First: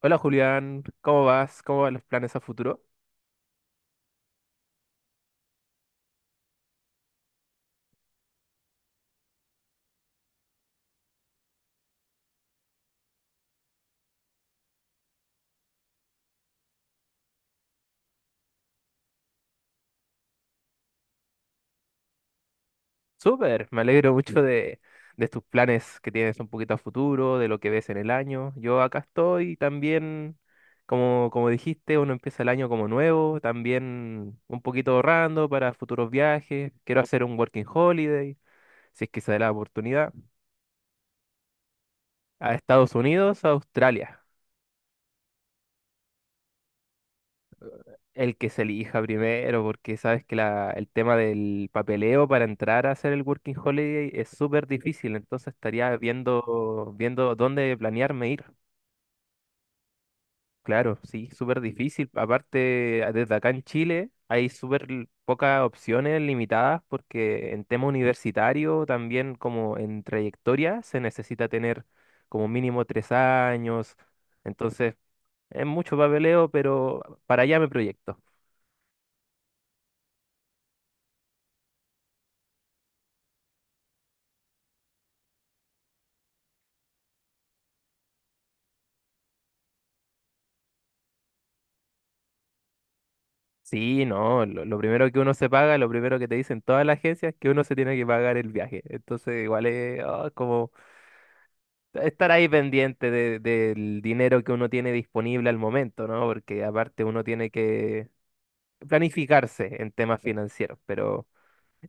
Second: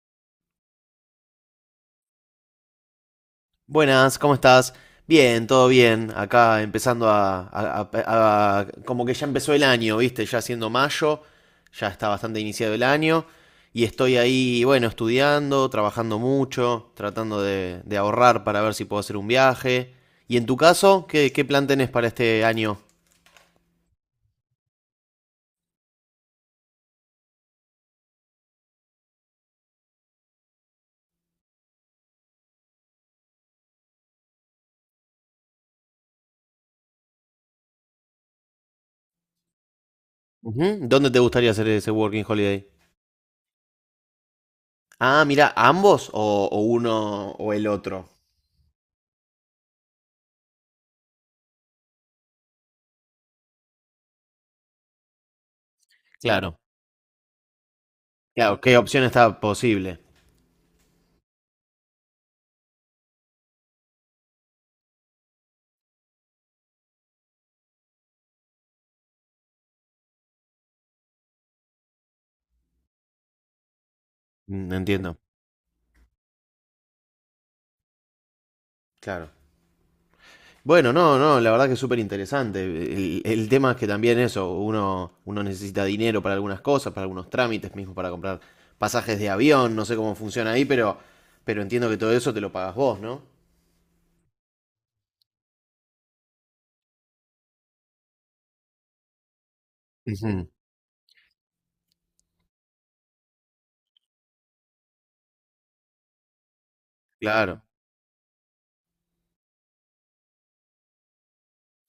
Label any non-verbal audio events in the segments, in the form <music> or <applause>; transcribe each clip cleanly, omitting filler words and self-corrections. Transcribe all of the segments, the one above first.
Hola Julián, ¿cómo vas? ¿Cómo van los planes a futuro? Buenas, ¿cómo estás? Bien, todo bien. Acá empezando como que ya empezó el año, ¿viste? Ya siendo mayo, ya está bastante iniciado el año. Y estoy ahí, bueno, estudiando, trabajando mucho, tratando de ahorrar para ver si puedo hacer un viaje. ¿Y en tu caso, qué plan tenés para este año? Súper, me alegro mucho de tus planes que tienes un poquito a futuro, de lo que ves en el año. Yo acá estoy también, como dijiste, uno empieza el año como nuevo, también un poquito ahorrando para futuros viajes. Quiero hacer un working holiday, si es que se da la oportunidad, Ujú, ¿dónde te gustaría hacer ese working a holiday? Estados Unidos, a Australia. Ah, mira, ¿ambos o uno o el otro? El que se elija primero, porque sabes que el tema del papeleo para entrar a hacer el working holiday es súper difícil, entonces estaría Claro. Viendo dónde planearme ir. Claro, ¿qué opción está posible? Claro, sí, súper difícil. Aparte, desde acá en Chile hay súper pocas opciones limitadas porque en tema universitario, también como en trayectoria, se necesita tener como mínimo tres años. Mm, Entonces, entiendo. es mucho papeleo, pero para allá me proyecto. Claro. Bueno, no, no, la verdad que es súper interesante. El tema es que también eso, uno necesita dinero para algunas cosas, para algunos trámites, mismo para comprar pasajes de avión, no sé cómo funciona ahí, pero entiendo que todo eso te lo pagas vos, ¿no? Sí, no, lo primero que uno se paga, lo primero que te dicen todas las agencias es que uno se tiene que pagar el viaje. Entonces, igual es Ujú. como estar ahí pendiente del dinero que uno tiene disponible al momento, ¿no? Porque aparte uno tiene Claro. que planificarse en temas financieros, pero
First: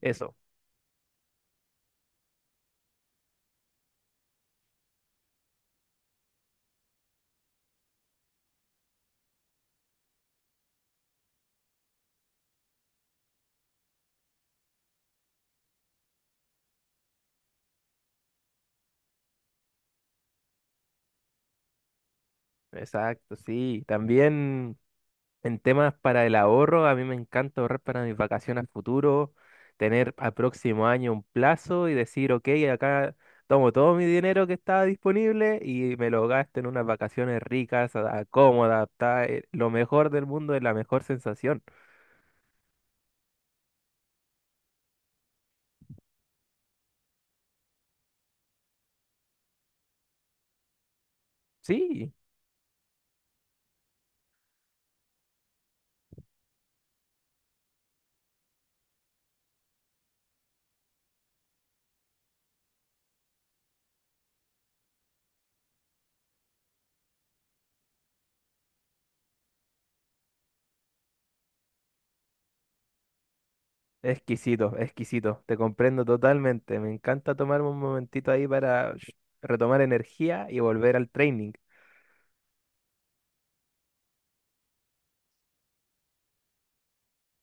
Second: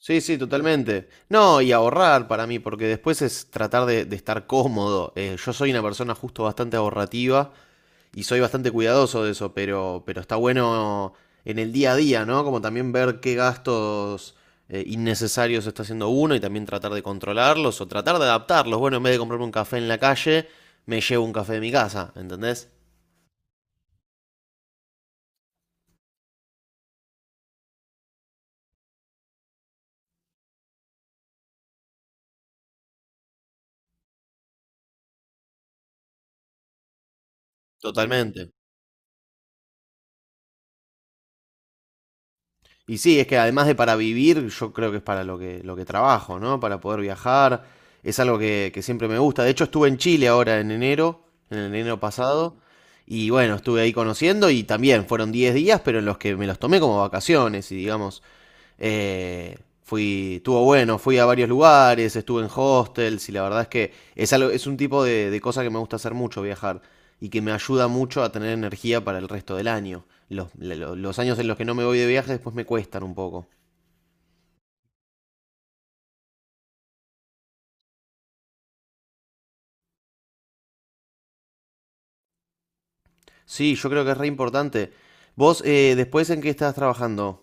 Sí, eso, sí, totalmente. No, y ahorrar para mí, porque después es tratar de estar cómodo. Yo soy una persona justo bastante ahorrativa y soy bastante cuidadoso de eso, pero está bueno en el día a día, ¿no? Como también ver qué gastos innecesarios está haciendo uno y también tratar de controlarlos o tratar de adaptarlos. Bueno, en vez de comprarme un café en la calle, me llevo un café de mi casa, ¿entendés? exacto, sí. También en temas para el ahorro, a mí me encanta ahorrar para mis vacaciones a futuro, tener al próximo año un plazo y decir, ok, acá tomo todo mi dinero que estaba disponible y me lo gasto en unas vacaciones ricas, Totalmente. cómodas, lo mejor del mundo es la mejor sensación. Y sí, es que además de para vivir, yo creo que es para lo que trabajo, ¿no? Para poder viajar. Es algo que siempre me gusta. De hecho, estuve en Chile ahora en enero, en el enero Sí. pasado. Y bueno, estuve ahí conociendo y también fueron 10 días, pero en los que me los tomé como vacaciones y digamos, fui, estuvo bueno, fui a varios lugares, estuve en hostels y la verdad es que es, algo, es un tipo de cosa que me gusta hacer mucho, viajar, y que me ayuda mucho a tener energía para el resto del año. Los años en los que no me voy de viaje después me cuestan un poco. Exquisito, exquisito. Te comprendo totalmente. Me encanta tomarme un momentito ahí para retomar energía y volver al training. Sí, yo creo que es re importante. Vos, después, ¿en qué estás trabajando?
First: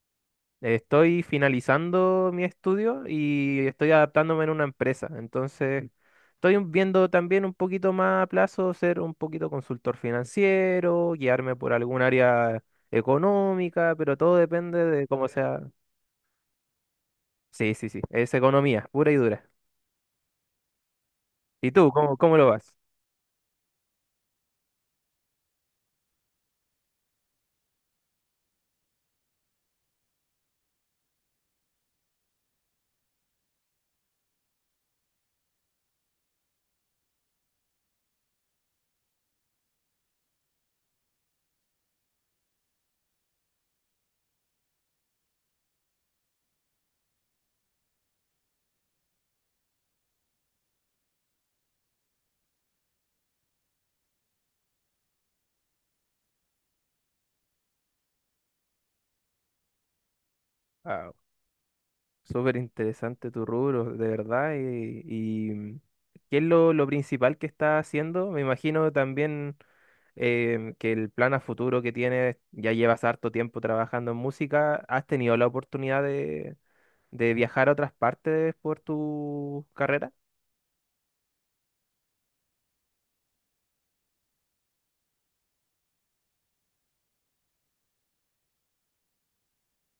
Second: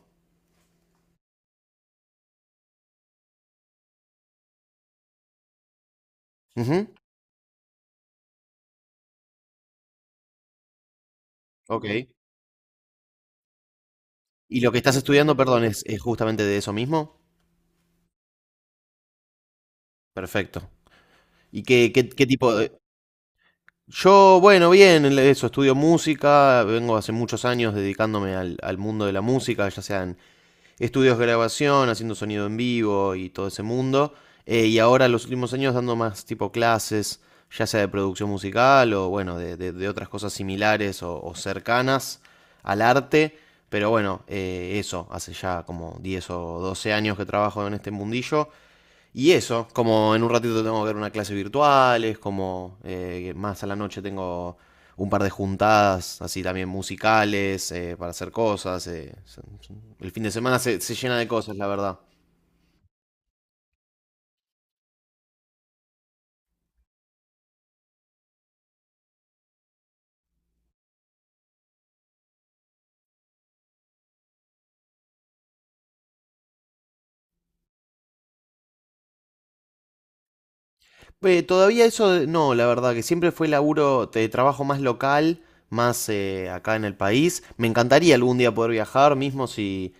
Estoy finalizando mi estudio y estoy adaptándome en una empresa. Entonces, estoy Ujú. viendo también un poquito más a plazo ser un poquito consultor financiero, guiarme por Ok. algún área económica, pero todo ¿Y lo que depende estás de cómo estudiando, sea. perdón, es justamente de eso mismo? Sí, sí, sí. Es economía, pura y dura. Perfecto. ¿Y ¿Y tú, qué, qué, cómo, qué cómo lo tipo de... vas? Yo, bueno, bien, eso, estudio música, vengo hace muchos años dedicándome al mundo de la música, ya sean estudios de grabación, haciendo sonido en vivo y todo ese mundo, y ahora los últimos años dando más tipo clases, ya sea de producción musical o bueno, de otras cosas similares o cercanas al arte, pero bueno, eso, hace ya como 10 o 12 años que trabajo en este mundillo y eso, como en un ratito tengo que ver una clase virtual, es como más a la noche tengo un par de juntadas, así también musicales, para hacer cosas. El fin de semana se llena de cosas, la verdad. Súper interesante tu rubro, de verdad. ¿Qué es lo principal que está haciendo? Me imagino también que el plan a futuro que tienes, ya llevas harto tiempo trabajando en música, ¿has tenido la oportunidad de viajar a otras partes por tu carrera? Todavía eso, no, la verdad, que siempre fue laburo de trabajo más local, más acá en el país. Me encantaría algún día poder viajar, mismo si,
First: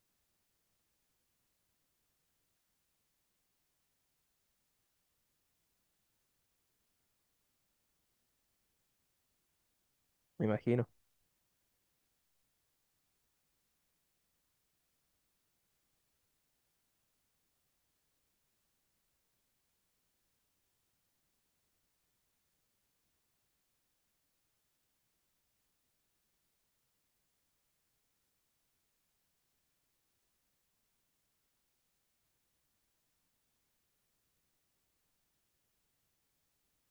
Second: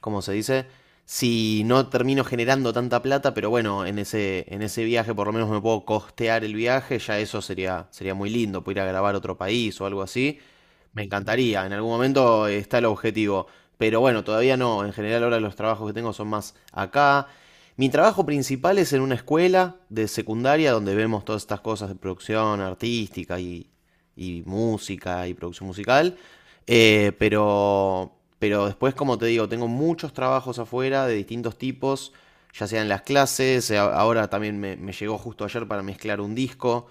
¿cómo se dice? Si no termino generando tanta plata, pero bueno, en ese viaje por lo menos me puedo costear el viaje, ya eso sería muy lindo, poder ir a grabar a otro país o algo así. Me imagino. Me encantaría, en algún momento está el objetivo, pero bueno, todavía no. En general ahora los trabajos que tengo son más acá. Mi trabajo principal es en una escuela de secundaria donde vemos todas estas cosas de producción artística y música y producción musical. Eh, pero, pero después, como te digo, tengo muchos trabajos afuera de distintos tipos, ya sean las clases, ahora también me llegó justo ayer para mezclar un disco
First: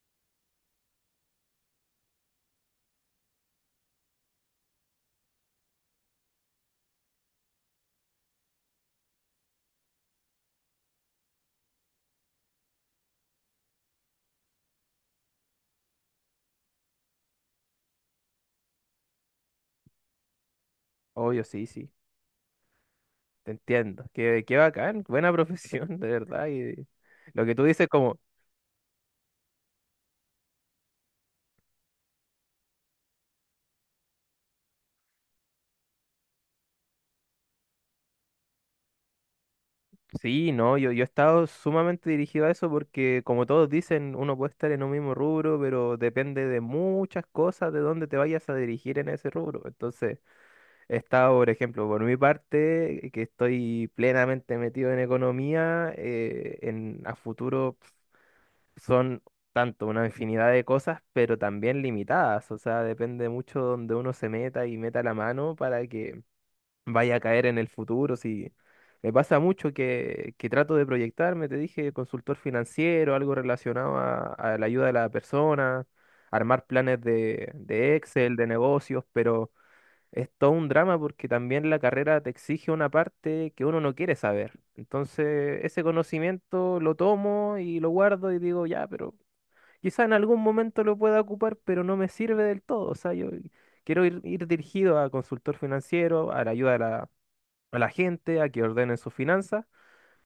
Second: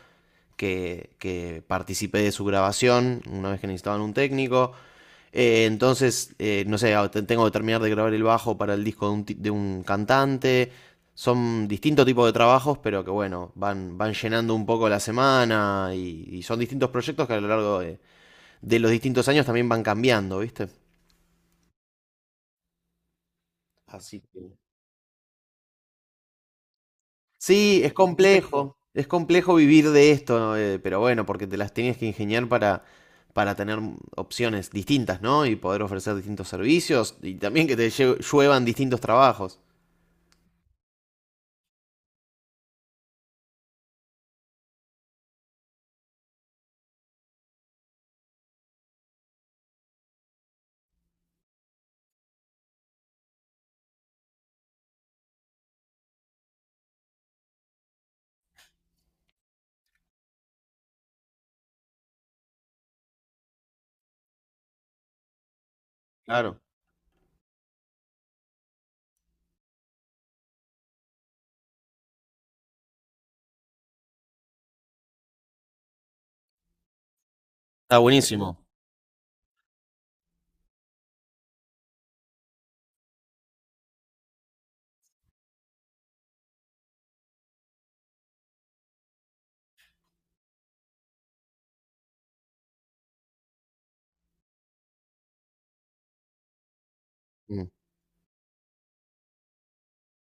que participé de su grabación una vez que necesitaban un técnico. Entonces, no sé, tengo que terminar de grabar el bajo para el disco de un cantante. Son distintos tipos de trabajos, pero que bueno, van llenando un poco la semana y son distintos proyectos que a lo largo de los distintos años también van cambiando, ¿viste? Obvio, sí, sí, te entiendo. Así Qué que... bacán, buena <laughs> profesión, de verdad. Y lo que tú Sí, dices, como es complejo vivir de esto, ¿no? Pero bueno, porque te las tenías que ingeniar para tener opciones distintas, ¿no? Y poder ofrecer distintos servicios y también que te lluevan distintos trabajos. sí, no, yo he estado sumamente dirigido a eso porque, como todos dicen, uno puede estar en un mismo rubro, pero depende de muchas cosas de dónde te vayas a dirigir en ese rubro. Entonces, he estado, por ejemplo, por mi parte, que estoy plenamente metido en economía, en a futuro son tanto una infinidad de cosas, pero también limitadas. O sea, depende mucho donde uno se meta y meta la mano para que Claro. vaya a caer en el futuro. Si me pasa mucho que trato de proyectarme, te dije, consultor financiero, algo relacionado a la ayuda de la persona, armar planes de Está Excel, de buenísimo. negocios, pero es todo un drama porque también la carrera te exige una parte que uno no quiere saber. Entonces, ese conocimiento lo tomo y lo guardo y digo, ya, pero quizá en algún momento lo pueda ocupar, pero no me sirve del todo. O sea, yo quiero ir dirigido a consultor financiero, a la ayuda de la a la gente a que ordenen sus finanzas,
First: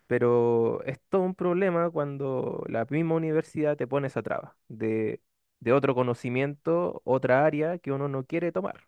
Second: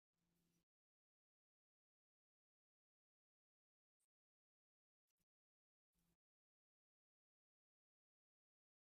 pero es todo un problema cuando la misma universidad te pone esa traba de otro conocimiento, otra área que uno no quiere tomar.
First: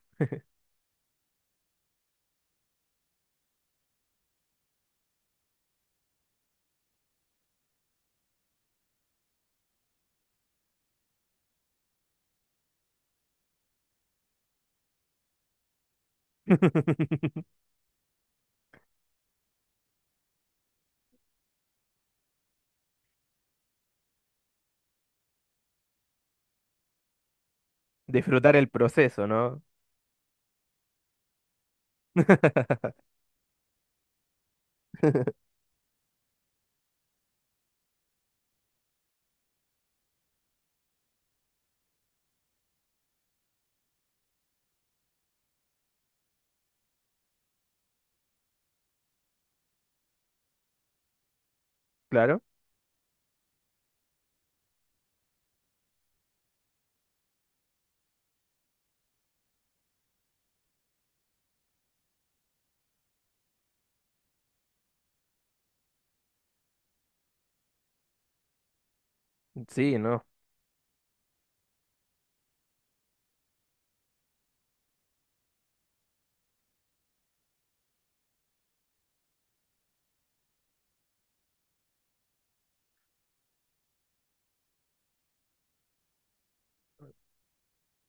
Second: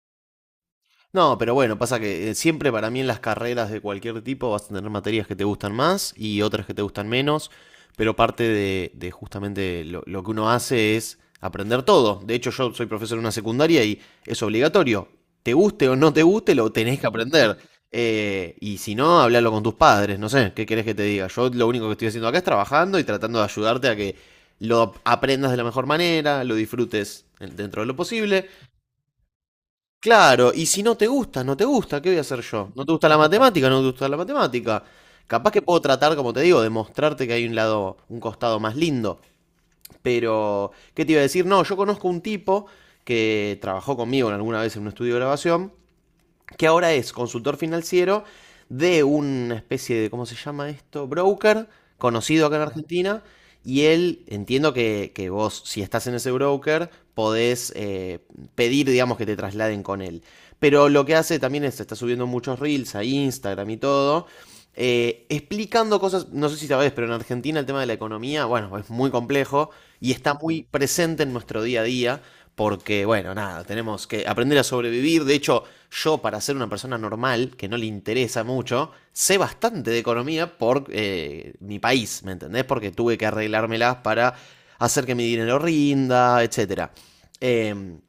No, pero bueno, pasa que siempre para mí en las carreras de cualquier tipo vas a tener materias que te gustan más y otras que te gustan menos, pero parte de justamente lo que uno hace es aprender todo. De hecho, yo soy profesor en una secundaria y es obligatorio. Te guste o no te guste, lo tenés que <laughs> aprender. Y si no, hablalo con tus padres, no sé, ¿qué querés que te diga? Yo lo único que estoy haciendo acá es trabajando y tratando de ayudarte a que lo aprendas de la mejor manera, lo disfrutes dentro de lo posible. Disfrutar el proceso, ¿no? Claro, y si no te gusta, no te gusta, ¿qué voy a hacer yo? ¿No te <laughs> gusta la matemática? ¿No te gusta la matemática? Capaz que puedo tratar, como te digo, de mostrarte que hay un lado, un costado más lindo. Pero, ¿qué te iba a decir? No, yo conozco un tipo que trabajó conmigo en alguna vez en un estudio de grabación que ahora es consultor financiero de una especie de, ¿cómo se llama esto? Broker, Claro, conocido acá en Argentina. Y él, entiendo que vos, si estás en ese broker, podés pedir, digamos, que te trasladen con él. Pero lo que hace también es, está subiendo muchos reels a Instagram y todo, explicando cosas, no sé si sabés, pero en Argentina el tema de la economía, bueno, es muy complejo sí, y no. está muy presente en nuestro día a día, porque, bueno, nada, tenemos que aprender a sobrevivir. De hecho, yo, para ser una persona normal, que no le interesa mucho, sé bastante de economía por mi país, ¿me entendés? Porque tuve que arreglármelas para hacer que mi dinero rinda, etcétera. Em,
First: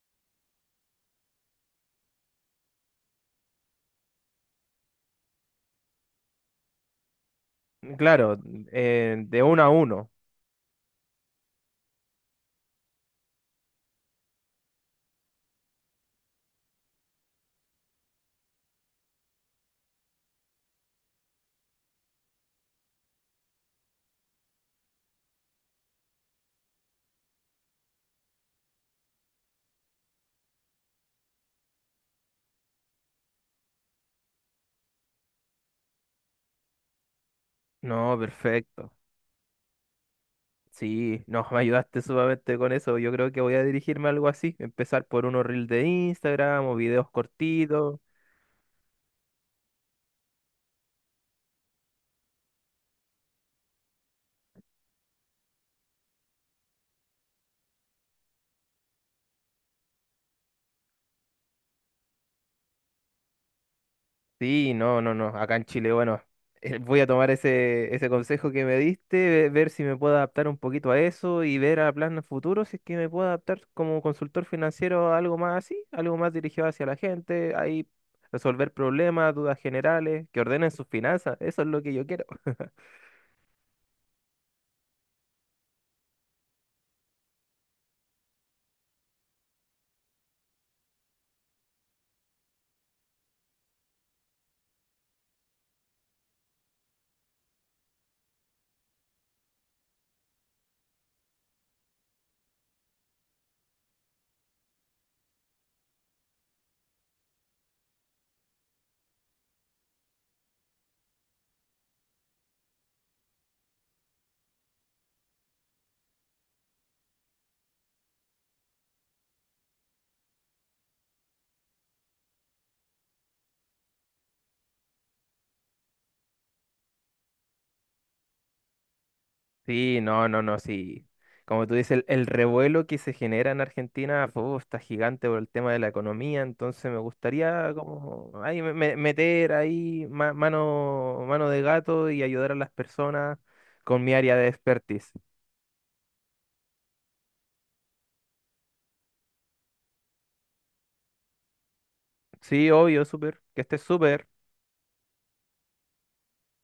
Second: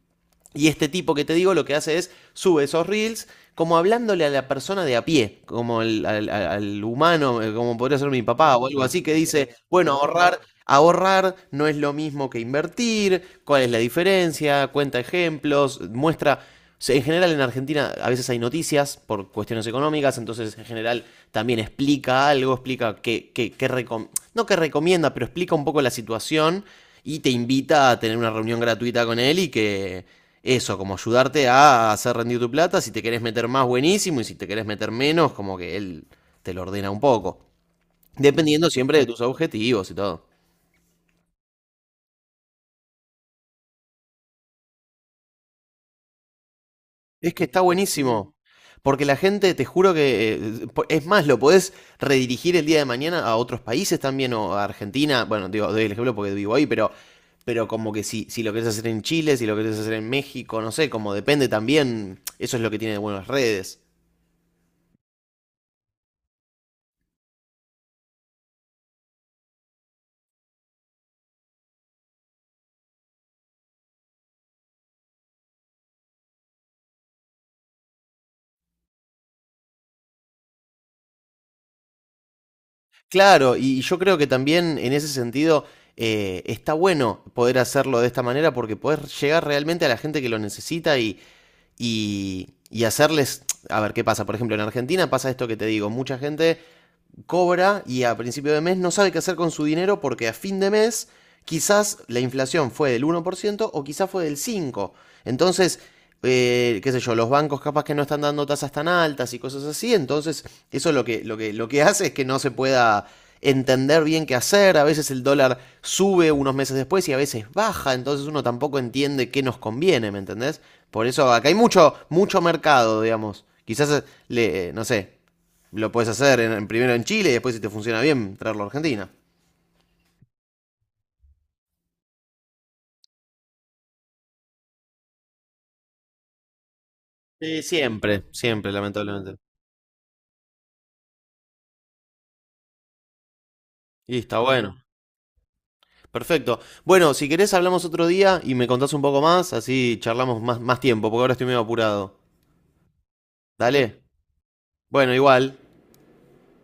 y este tipo que te digo lo que hace es sube esos reels como hablándole a la persona de a pie, como humano, como podría ser mi Claro, papá o algo así, que de dice, uno a bueno, uno. ahorrar, ahorrar no es lo mismo que invertir, cuál es la diferencia, cuenta ejemplos, muestra... O en general en Argentina a veces hay noticias por cuestiones económicas, entonces en general también explica algo, explica que recom no que recomienda, pero explica un poco la situación y te invita a tener una reunión gratuita con él y que eso, como ayudarte a hacer rendir tu plata, si te querés meter más buenísimo y si te querés meter menos, como que él te lo ordena un poco, No, dependiendo perfecto. siempre de tus objetivos y todo. Sí, no, me ayudaste sumamente con eso. Yo creo que voy a dirigirme a algo así. Empezar por unos reels de Instagram o videos Es que está cortitos. buenísimo. Porque la gente, te juro que, es más, lo podés redirigir el día de mañana a otros países también o a Argentina. Bueno, digo, doy el ejemplo porque vivo ahí, pero, como que si lo querés hacer en Chile, si lo querés hacer en México, no sé, como depende también, eso es lo que tiene de buenas redes. Sí, no, no, no. Acá en Chile, bueno, voy a tomar ese consejo que me diste, ver si me puedo adaptar un poquito a eso y ver a planes futuros si es que me puedo adaptar como consultor financiero a algo más así, algo más dirigido hacia la gente, ahí resolver problemas, dudas generales, que ordenen sus finanzas. Eso es lo que yo quiero. Claro, y yo creo que también en ese sentido está bueno poder hacerlo de esta manera porque podés llegar realmente a la gente que lo necesita y hacerles, a ver qué pasa. Por ejemplo, en Argentina pasa esto que te digo, mucha gente cobra y a principio de mes no sabe qué hacer con su dinero porque a fin de mes quizás la inflación fue del 1% o quizás fue del 5%. Entonces, qué sé yo, los bancos capaz que no están dando tasas tan altas y cosas así, entonces eso lo que hace es que no se pueda entender bien qué hacer, a veces el dólar sube unos meses después y a veces baja, entonces uno tampoco entiende qué nos conviene, ¿me entendés? Por eso acá hay mucho, mucho mercado, digamos. Quizás, le, no sé, lo puedes hacer en, primero en Chile y después, si te funciona bien, traerlo a Argentina. Sí, no, no, no, sí. Como tú dices, el revuelo que se genera en Argentina fu, está gigante por el tema de la economía, entonces me Sí, gustaría siempre, como ahí siempre, lamentablemente. meter ahí mano, mano de gato y ayudar a las personas con mi Y área está de bueno. expertise. Perfecto. Bueno, si querés hablamos otro día y me contás un poco más, así charlamos más, más tiempo, porque ahora estoy medio apurado. Sí, obvio, súper, que estés Dale. súper. Bueno, igual.